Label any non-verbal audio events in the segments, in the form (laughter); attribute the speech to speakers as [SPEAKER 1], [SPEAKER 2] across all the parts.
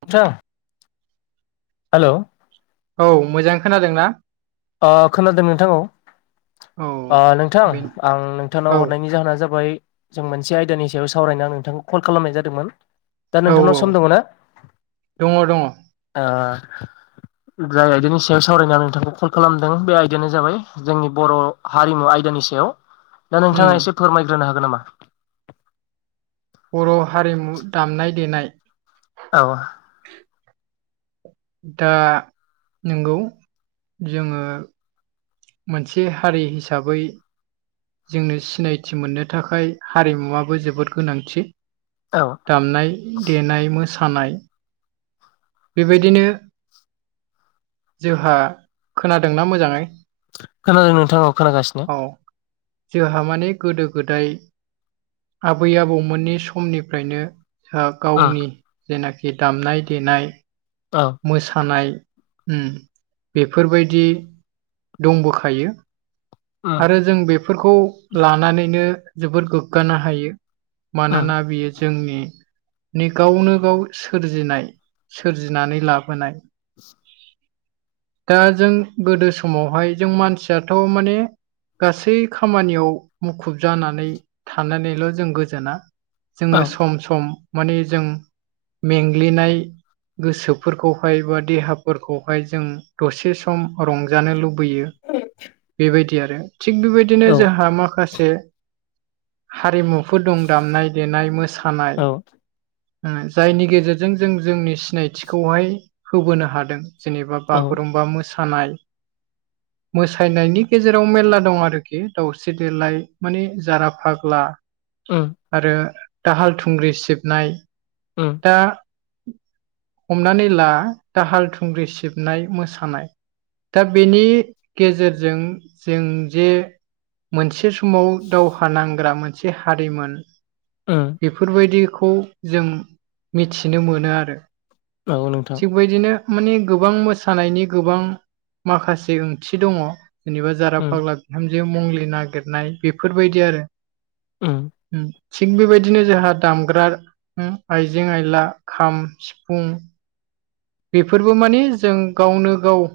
[SPEAKER 1] नोंथां। हेल'
[SPEAKER 2] औ मोजां खोनादोंना।
[SPEAKER 1] खोनादों
[SPEAKER 2] औ
[SPEAKER 1] नोंथां‌ङा नोंथां
[SPEAKER 2] बे
[SPEAKER 1] आं
[SPEAKER 2] औ
[SPEAKER 1] नोंथांनाव हरनायनि जाहोना जाबाय जों मोनसे आयदानि सायाव सावरायनानै आं नोंथांखौ कल खालामनाय जादोंमोन दा
[SPEAKER 2] औ
[SPEAKER 1] नोंथांनाव
[SPEAKER 2] औ
[SPEAKER 1] सम दङ ना?
[SPEAKER 2] दङ दङ
[SPEAKER 1] ओ (unintelligible) आदिनि (unintelligible) सायाव सावरायनानै नोंथांखौ खालामदों बे आयदायानो जाबाय जोंनि बर' हारिमु आयदानि सायाव दा
[SPEAKER 2] उम
[SPEAKER 1] नोंथाङा एसे फोरमायग्रोनो हागोन नामा?
[SPEAKER 2] बर' हारिमु दामनाय देनाय
[SPEAKER 1] औ।
[SPEAKER 2] दा नंगौ जोङो मोनसे हारि हिसाबै जोंनो सिनायथि मोननो थाखाय हारिमुवाबो जोबोद गोनांथि।
[SPEAKER 1] औ
[SPEAKER 2] दामनाय देनाय मोसानाय बेबायदिनो जोंहा खोनादोंना मोजाङै।
[SPEAKER 1] खोनादों नोंथां औ खोनागासिनो
[SPEAKER 2] औ जोंहा माने गोदो गोदाय आबै आबौमोननि समनिफ्रायनो ओ
[SPEAKER 1] उम
[SPEAKER 2] गावनि जेनाखि दामनाय-देनाय
[SPEAKER 1] औ
[SPEAKER 2] मोसानाय ओम बेफोरबायदि दंबोखायो
[SPEAKER 1] उम
[SPEAKER 2] आरो जों बेफोरखौ लानानैनो जोबोर गोग्गानो हायो।
[SPEAKER 1] उम
[SPEAKER 2] मानोना बियो जोंनि नि गावनो गाव सोरजिनाय सोरजिनानै लाबोनाय।
[SPEAKER 1] (unintelligible)
[SPEAKER 2] दा जों गोदो समावहाय जों मानसियाथ' माने गासै खामानियाव मुखुब जानानै थानानैल' जों गोजोना।
[SPEAKER 1] औ
[SPEAKER 2] जोङो सम सम माने जों मेंग्लिनाय गोसोफोरखौहाय बा देहाफोरखौहाय जों दसे सम रंजानो लुबैयो। फैयो बेबायदि आरो थि बेबायदिनो
[SPEAKER 1] औ
[SPEAKER 2] जों माखासे बे हारिमुफोर दं दामनाय देनाय मोसानाय
[SPEAKER 1] औ
[SPEAKER 2] जायनि गेजेरजों जों जोंनि सिनायथिखौहाय होबोनो हादों। जेनेबा
[SPEAKER 1] औ
[SPEAKER 2] बागुरुमबा मोसानाय मोसानायनि गेजेराव मेरला दं आरोखि दावउस्रि देलाय माने जारा फाग्ला
[SPEAKER 1] उम
[SPEAKER 2] आरो दाहाल थुंग्रि सिबनाय
[SPEAKER 1] उम
[SPEAKER 2] दा हमनानै ला दाहाल थुंग्रि सिबनाय मोसानाय दा बेनि गेजेरजों जों जे मोनसे समाव दावहा नांग्रा मोनसे हारिमोन।
[SPEAKER 1] उम
[SPEAKER 2] बेफोरबायदिखौ जों मिथिनो मोनो आरो।
[SPEAKER 1] औ नोंथां
[SPEAKER 2] थिख बेबायदिनो माने गोबां मोसानायनि गोबां माखासे ओंथि दङ। जेनेबा जारा
[SPEAKER 1] उम
[SPEAKER 2] फाग्ला बिहामजो मंलि नागिरनाय बेफोरबायदि आरो
[SPEAKER 1] उम
[SPEAKER 2] होम थिग बेबायदिनो जोंहा दामग्रा आइजें आयला खाम सिफुं बेफोरबो माने जों गावनो गाव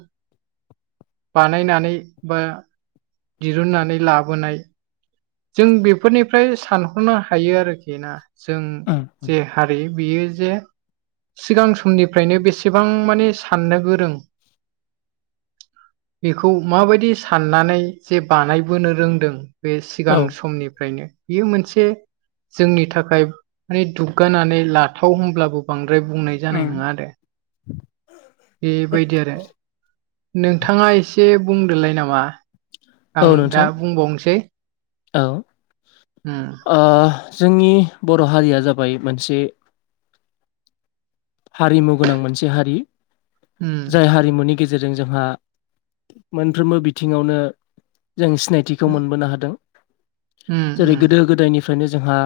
[SPEAKER 2] बानायनानै बा दिरुननानै लाबोनाय जों बेफोरनिफ्राय सानहरनो हायो आरोखि ना जों
[SPEAKER 1] उम
[SPEAKER 2] जे हारि बियो जे सिगां समनिफ्रायनो बेसेबां माने साननो गोरों बेखौ माबायदि साननानै जे बानायबोनो रोंदों बे सिगां
[SPEAKER 1] औ
[SPEAKER 2] समनिफ्रायनो बेयो मोनसे जोंनि थाखाय माने दुग्गानानै लाथाव होनोमब्लाबो बांद्रा द्राय बुंनाय जानाय
[SPEAKER 1] उम
[SPEAKER 2] नङा आरो बेबायदि आरो नोंथाङा एसे बुंदोलाय नामा
[SPEAKER 1] औ
[SPEAKER 2] आं
[SPEAKER 1] नोंथां
[SPEAKER 2] दा बुंबावनोसै
[SPEAKER 1] औ
[SPEAKER 2] उम
[SPEAKER 1] ओ जोंनि बर' हारिया जाबाय मोनसे हारिमु गोनां मोनसे हारि
[SPEAKER 2] उम
[SPEAKER 1] जाय हारिमुनि गेजेरजों जोंहा मोनफ्रोमबो बिथिङावनो जों सिनायथिखौ मोनबोनो हादों
[SPEAKER 2] उम
[SPEAKER 1] जेरै गोदो गोदायनि निफ्रायनो जोंहा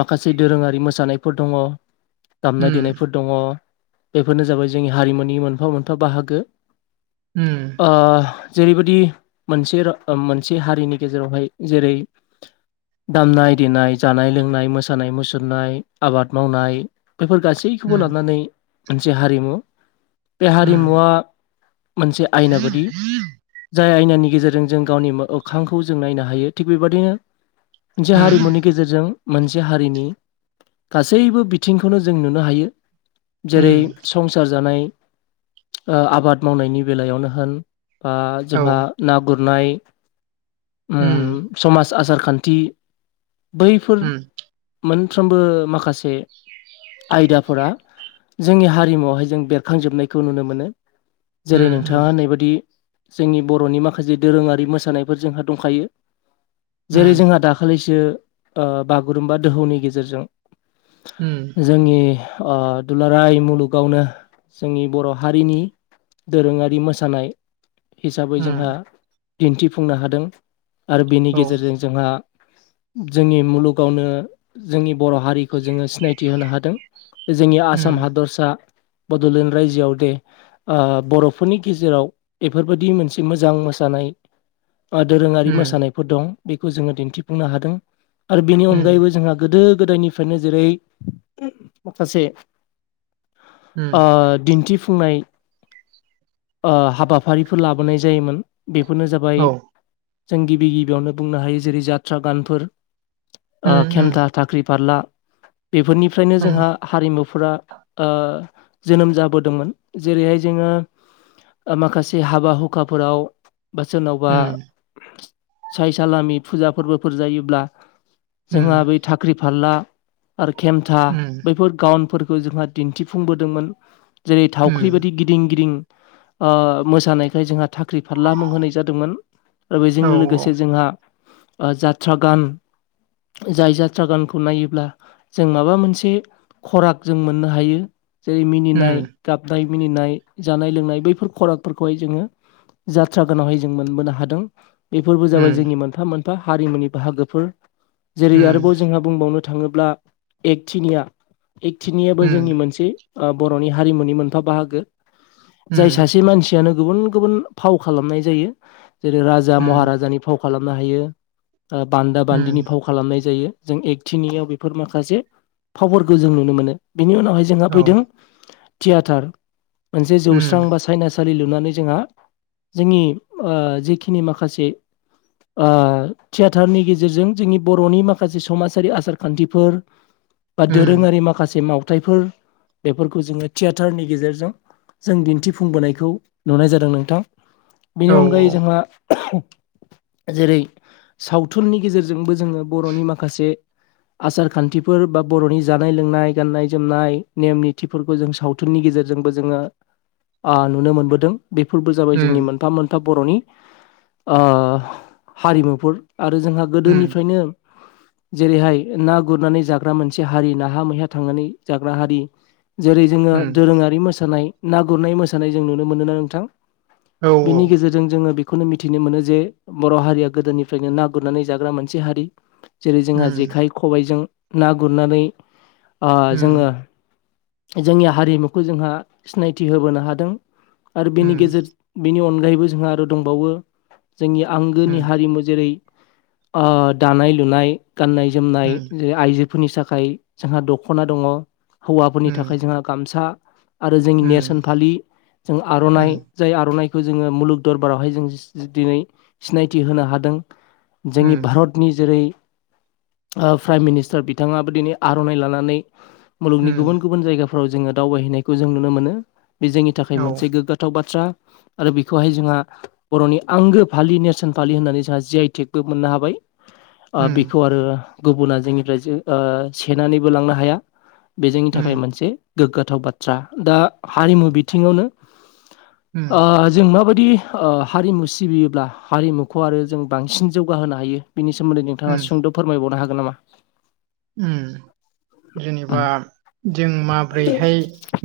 [SPEAKER 1] माखासे दोरोङारि मोसानायफोर दङ। दामनाय
[SPEAKER 2] उम
[SPEAKER 1] देनायफोर दङ बेफोरनो जाबाय जोंनि हारिमुनि मोनफा मोनफा बाहागो
[SPEAKER 2] उम
[SPEAKER 1] अ जेरैबायदि मोनसे मोनसे हारिनि गेजेरावहाय जेरै दामनाय देनाय जानाय लोंनाय मोसानाय मुसुरनाय आबाद मावनाय बेफोर गासैखौबो
[SPEAKER 2] उम
[SPEAKER 1] लानानै मोनसे हारिमु बे
[SPEAKER 2] उम
[SPEAKER 1] हारिमुवा मोनसे आयना बायदि जाय आयनानि गेजेरजों जों गावनि मोखांखौ जों नायनो हायो थिग बेबायदिनो मोनसे
[SPEAKER 2] उम
[SPEAKER 1] हारिमुनि गेजेरजों मोनसे हारिनि गासैबो बिथिंखौनो जों नुनो हायो जेरै
[SPEAKER 2] उम
[SPEAKER 1] संसार जानाय आबाद मावनायनि बेलायावनो होन बा
[SPEAKER 2] औ
[SPEAKER 1] जोंहा ना गुरनाय
[SPEAKER 2] उम
[SPEAKER 1] समाज आसार खान्थि बैफोर
[SPEAKER 2] उम
[SPEAKER 1] मोन फ्रोमबो माखासे आयदाफोरा जोंनि हारिमुआवहाय जों बेरखांजोबनायखौ नुनो मोनो। जेरै
[SPEAKER 2] उम
[SPEAKER 1] नोंथाङा नैबायदि जोंनि बर'नि माखासे दोरोङारि मोसानायफोर जोंहा दंखायो।
[SPEAKER 2] उम
[SPEAKER 1] जेरै जोंहा दाखालिसो बागुरुम्बा दोहौनि गेजेरजों
[SPEAKER 2] उम
[SPEAKER 1] जोंनि दुलाराय मुलुगावनो जोंनि बर' हारिनि दोरोङारि मोसानाय हिसाबै जोंहा
[SPEAKER 2] उम
[SPEAKER 1] दिन्थिफुंनो हादों आरो बेनि
[SPEAKER 2] औ
[SPEAKER 1] गेजेरजों जोंहा जोंनि मुलुगावनो जोंनि बर' हारिखौ जोङो सिनायथि होनो हादों जोंनि आसाम
[SPEAKER 2] उम
[SPEAKER 1] हादरसा बड'लेण्ड रायजोआव दे बर'फोरनि गेजेराव बेफोरबायदि मोनसे मोजां मोसानाय (inaudible) दोरोङारि
[SPEAKER 2] उम
[SPEAKER 1] मोसानायफोर दं बेखौ जोङो दिन्थिफुंनो हादों आरो बेनि
[SPEAKER 2] उम
[SPEAKER 1] अनगायैबो जोंहा गोदो गोदोनिफ्रायनो जेरै माखासे
[SPEAKER 2] उम
[SPEAKER 1] दिन्थिफु फुंनाय हाबाफारिफोर लाबोनाय जायोमोन बेफोरनो जाबाय
[SPEAKER 2] औ
[SPEAKER 1] जों गिबि गिबियावनो बुंनो हायो जेरै जात्रा गानफोर आ
[SPEAKER 2] उम उम
[SPEAKER 1] खेमथा थाख्रि फारला बेफोरनिफ्रायनो
[SPEAKER 2] उम
[SPEAKER 1] जोंहा हारिमुफोरा जोनोम जाबोदोंमोन जेरैहाय जोङो माखासे हाबा हुखाफोराव बा सोरनावबा
[SPEAKER 2] उम
[SPEAKER 1] साय सालामि फुजा फोरबोफोर जायोब्ला जोंहा
[SPEAKER 2] उम
[SPEAKER 1] बै थाख्रि फारला आरो खेमथा
[SPEAKER 2] उम
[SPEAKER 1] बैफोर गाउनफोरखौ जोंहा दिन्थिफुंबोदोंमोन जेरै थावख्रि
[SPEAKER 2] उम
[SPEAKER 1] बायदि गिदिं गिदिं मोसानायखाय जोंहा साख्रि फारला मुं होनाय जादोंमोन आरो बेजों
[SPEAKER 2] औ
[SPEAKER 1] लोगोसे जोंहा जात्रा गान जाय जात्रा गानखौ नायोब्ला जों माबा मोनसे खराग जों मोननो हायो जेरै मिनिनाय
[SPEAKER 2] उम
[SPEAKER 1] गाबनाय मिनिनाय जानाय लोंनाय बैफोर खरागफोरखौहाय जोङो जात्रा गानावहाय जों मोनबोनो हादों बेफोरबो जाबाय
[SPEAKER 2] उम
[SPEAKER 1] जोंनि मोनफा मोनफा हारिमुनि बाहागोफोर जेरै
[SPEAKER 2] उम
[SPEAKER 1] आरोबाव जोंहा बुंबावनो थाङोब्ला एकटिनिया एकटिनियाबो
[SPEAKER 2] उम
[SPEAKER 1] जोंनि मोनसे बर'नि हारिमुनि मोनफा बाहागो जाय
[SPEAKER 2] उम
[SPEAKER 1] सासे मानसियानो गुबुन गुबुन फाव खालामनाय जायो जेरै राजा
[SPEAKER 2] उम
[SPEAKER 1] महाराजानि फाव खालामनो हायो। बान्दा बान्दिनि
[SPEAKER 2] उम
[SPEAKER 1] फाव खालामनाय जायो जों एकथिनियाव बे फोर माखासे फावफोरखौ जों नुनो मोनो बिनि उनावहाय जोंहा
[SPEAKER 2] औ
[SPEAKER 1] फैदों थियाटार मोनसे जौस्रां
[SPEAKER 2] उम
[SPEAKER 1] बा साइना सालि लुनानै जोंहा जोंनि जेखिनि माखासे आ थियाेटारनि गेजेरजों जोंनि बर'नि माखासे समाजारि आसार खान्थिफोर बा
[SPEAKER 2] उम
[SPEAKER 1] दोरोङारि माखासे मावथाइफोर बेफोरखौ जोङो थियेटारनि गेजेरजों जों दिन्थिफुंबोनायखौ नुनाय जादों नोंथां बेनि
[SPEAKER 2] औ
[SPEAKER 1] अनगायै जोंहा जेरै सावथुननि गेजेरजोंबो जोङो बर'नि माखासे आसार खान्थिफोर बा बर'नि जानाय लोंनाय गान्नाय जोमनाय नेम निथिफोरखौ जों सावथुननि गेजेरजों बो जोङो आ नुनो मोनबोदों। बेफोरबो जाबाय जोंनि
[SPEAKER 2] उम
[SPEAKER 1] मोनफा मोनफा बर'नि आ हारिमुफोर आरो जोंहा
[SPEAKER 2] उम
[SPEAKER 1] गोदोनिफ्रायनो जेरैहाय ना गुरनानै जाग्रा मोनसे हारि नाहा मैया थांनानै जाग्रा हारि जेरै जोङो
[SPEAKER 2] उम
[SPEAKER 1] दोरोङारि मोसानाय ना गुरनाय मोसानाय जों नुनो मोनो ना नोंथां
[SPEAKER 2] औ औ
[SPEAKER 1] बेनि गेजेरजों जोङो बेखौनो मिथिनो मोनो जे बर' हारिया गोदोनिफ्रायनो ना गुरनानै जाग्रा मोनसे हारि। जेरै जोंहा
[SPEAKER 2] उम
[SPEAKER 1] जेखाइ खबाइजों ना गुरनानै आ
[SPEAKER 2] उम
[SPEAKER 1] जोङो जोंनि हारिमुखौ जोंहा सिनायथि होबोनो हादों आरो बेनि
[SPEAKER 2] उम
[SPEAKER 1] गेजेर बेनि अन गायैबो जोंहा आरो दंबावो जोंनि
[SPEAKER 2] उम
[SPEAKER 1] आंगोनि हारिमु जेरै आ दानाय लुनाय गाननाय जोमनाय
[SPEAKER 2] उम
[SPEAKER 1] ज आइजो फोरनि थाखाय जोंहा दख'ना दङ हौवाफोरनि थाखाय जोंहा गामसा आरो जोंनि नेरसोन
[SPEAKER 2] उम
[SPEAKER 1] फालि जों आर'नाइ जाय आर'नाइ खौ जोङो मुलुग दरबारावहाय जों दिनै सिनायथि होनो हादों। जोंनि
[SPEAKER 2] उम
[SPEAKER 1] भारतनि जेरै प्राइम मिनिस्टार बिथाङाबो दिनै आर'नाइ लानानै
[SPEAKER 2] उम
[SPEAKER 1] मुलुगनि गुबुन गुबुन जायगा फोराव जोङो दावबायहैनायखौ जों नुनो मोनो बे जोंनि थाखाय
[SPEAKER 2] औ
[SPEAKER 1] मोनसे गोग्गाथाव बाथ्रा आरो बेखौहाय जोंहा बर'नि आंगो फालि नेरसोन फालि होननानै जोंहा जे आइ टेकबो मोननो हाबाय
[SPEAKER 2] उम
[SPEAKER 1] बेखौ आरो गुबुना जोंनिफ्राय सेनानैबो लांनो हाया। बे जोंनि थाखाय मोनसे गोग्गाथाव बाथ्रा दा हारिमु बिथिङावनो
[SPEAKER 2] उम उम
[SPEAKER 1] ओ जों माबा दि हारिमु सिबियोब्ला हारिमुखौ आरो जों बांसिन जौगाहोनो हायो। बिनि सोमोन्दै नोंथाङा
[SPEAKER 2] उम
[SPEAKER 1] सुंद' फोरमायबावनो हागोन नामा?
[SPEAKER 2] उम
[SPEAKER 1] उम
[SPEAKER 2] जेनेबा जों माब्रैहाय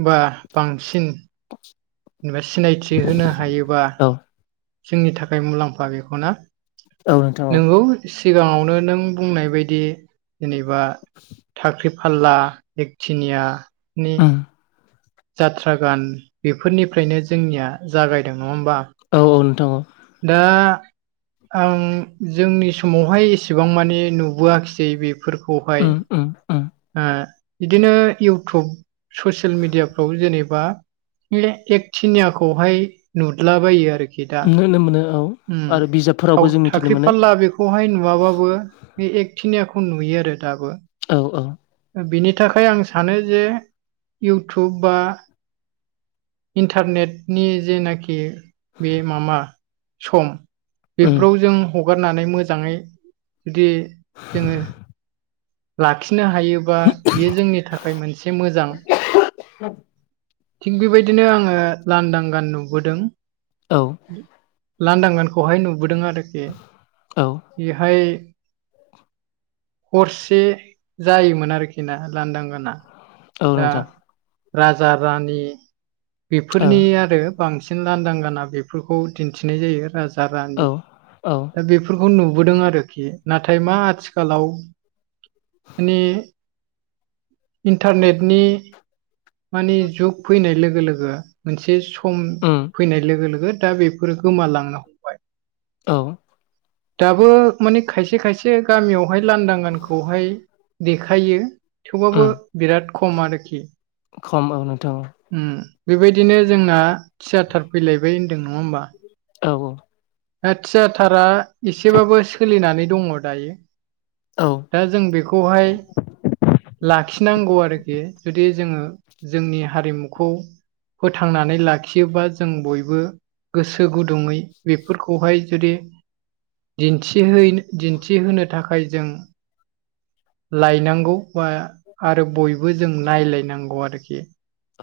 [SPEAKER 2] बा बांसिन जेनेबा सिनायथि होनो हायोबा
[SPEAKER 1] औ
[SPEAKER 2] जोंनि थाखाय मुलाम्फा बेखौना
[SPEAKER 1] औ नोंथां औ
[SPEAKER 2] नोंगौ सिगाङावनो नों बुंनाय बायदि जेने बा थाखाख्रि फाला एकथिनियानि
[SPEAKER 1] उम
[SPEAKER 2] जाथ्रा गान बेफोरनिफ्रायनो जोंनिया जागायदों नङा होमबा
[SPEAKER 1] औ औ नोंथां औ
[SPEAKER 2] दा आं जोंनि समावहाय एसेबां माने नुबोआखिसै बे
[SPEAKER 1] उम
[SPEAKER 2] फोरखौहाय
[SPEAKER 1] उम उम
[SPEAKER 2] आ बिदिनो इउटुब ससियेल मिडियाफ्राव जेने बा बे एक थिनियाखौहाय नुदलाबायो आरो
[SPEAKER 1] नुहोनो (unintelligible) मोनो औ
[SPEAKER 2] उम
[SPEAKER 1] आरो बिजाबफोरावबो जों मिथिनो
[SPEAKER 2] थाखाख्रि
[SPEAKER 1] मोनो
[SPEAKER 2] फालला बेखौहाय नुवाबाबो बे एकटि निखौ नुयो आरो दाबो
[SPEAKER 1] औ औ
[SPEAKER 2] बिनि थाखाय आं सानो जे इउटुब बा इन्टारनेटनि जेनाखि बे माबा सम
[SPEAKER 1] उम
[SPEAKER 2] बेफोराव जों हगारनानै मोजाङै जुदि जोङो लाखिनो हायोबा बेयो जोंनि थाखाय मोनसे मोजां
[SPEAKER 1] (inaudible)
[SPEAKER 2] थिग बेबायदिनो आङो लांदां गान नुबोदों
[SPEAKER 1] औ
[SPEAKER 2] लांदांगान खौहाय नुबोदों आरोखि
[SPEAKER 1] औ
[SPEAKER 2] बेहाय हरसे जायोमोन आरोखिना लांदां गाना
[SPEAKER 1] औ नोंथां
[SPEAKER 2] राजा रानि
[SPEAKER 1] औ
[SPEAKER 2] बेफोरनि आरो बांसिन लांदां गाना बेफोरखौ दिन्थिनाय जायो राजा रानि
[SPEAKER 1] औ औ
[SPEAKER 2] दा बेफोर - बखौ नुबोदों आरोखि नाथाय मा आथिखालाव माने इन्टारनेटनि मानि जुग फैनाय लोगो लोगो मोनसे सम
[SPEAKER 1] उम
[SPEAKER 2] फैनाय लोगो लोगो दा बेफोरो गोमालांनो हमबाय
[SPEAKER 1] औ
[SPEAKER 2] दाबो माने खायसे खायसे गामियावहाय लांदांगानखौहाय देखायो
[SPEAKER 1] उम
[SPEAKER 2] थेवबाबो बिराद खम आरोखि
[SPEAKER 1] खम औ नोंथां
[SPEAKER 2] उम बेबायदिनो जोंना थियाटार फैलायबाय होन्दों नङा होमबा
[SPEAKER 1] औ-औ
[SPEAKER 2] दा थियाथारा एसेबाबो सोलिनानै दङ दायो
[SPEAKER 1] औ
[SPEAKER 2] दा जों बेखौहाय लाखिनांगौ आरो आरोखि जुदि जोङो जोंनि हारिमुखौ फोथांनानै लाखियोबा जों बयबो गोसो गुदुङै बेफोरखौहाय जुदि दिन्थिहैनो दिन्थिहोनो थाखाय जों लायनांगौ बा आरो बयबो जों नायलायनांगौ आरोखि।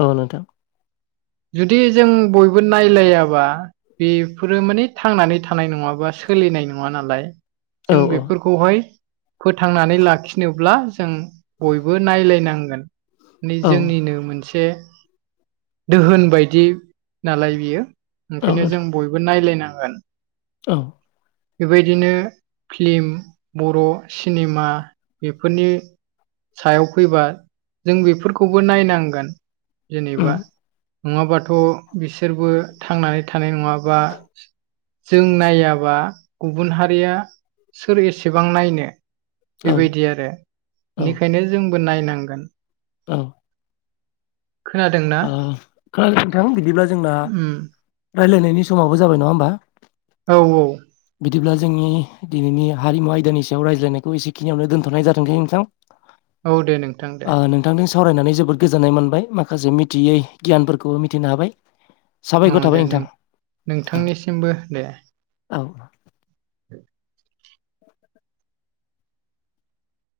[SPEAKER 1] औ नोंथां
[SPEAKER 2] जुदि जों बयबो नायलायाबा बेफोरो माने थांनानै थानाय नङाबा सोलि नाय नङा नालाय
[SPEAKER 1] औ
[SPEAKER 2] जों
[SPEAKER 1] औ
[SPEAKER 2] बेफोरखौहाय फोथांनानै लाखि फिनोब्ला जों बयबो नायलायनांगोन माने
[SPEAKER 1] औ
[SPEAKER 2] जोंनिनो मोनसे दोहोन बायदि नालाय बियो
[SPEAKER 1] औ
[SPEAKER 2] ओंखायनो
[SPEAKER 1] नोंथां
[SPEAKER 2] जों बयबो नायलायनां‌ गोन
[SPEAKER 1] औ
[SPEAKER 2] बेबायदिनो फ्लिम बर' सिनेमा बेफोरनि सायाव फैबा जों बेफोरखौबो नायनांगोन।
[SPEAKER 1] उम
[SPEAKER 2] जेनेबा नङाबाथ' बिसोरबो थांनानै थानाय नङाबा। जों नायाबा गुबुन हारिया सोर एसेबां नायनो
[SPEAKER 1] औ
[SPEAKER 2] बेबायदि आरो
[SPEAKER 1] औ
[SPEAKER 2] बेनिखायनो जोंबो नायनांगोन।
[SPEAKER 1] औ
[SPEAKER 2] खोनादोंना
[SPEAKER 1] अ खोनादोंना नोंथां बिदिब्ला जोंना
[SPEAKER 2] उम
[SPEAKER 1] रायलायनायनि समावबो जाबाय नङा होमबा?
[SPEAKER 2] औ औ
[SPEAKER 1] बिदिब्ला जोंनि दिनैनि हारिमु आयदानि सायाव रायज्लायनायखौ एसेखिनियावनो दोनथ'नाय जाथोंसै नोंथां।
[SPEAKER 2] औ दे नोंथां दे।
[SPEAKER 1] ओ नोंथांजों सावरायनानै जोबोद गोजोन्नाय मोनबाय माखासे मिथियै गियानफोरखौबो मिथिनो हाबाय।
[SPEAKER 2] अ
[SPEAKER 1] साबायखर थाबाय
[SPEAKER 2] दे नों
[SPEAKER 1] नोंथां
[SPEAKER 2] नोंथांनिसिमबो दे।
[SPEAKER 1] औ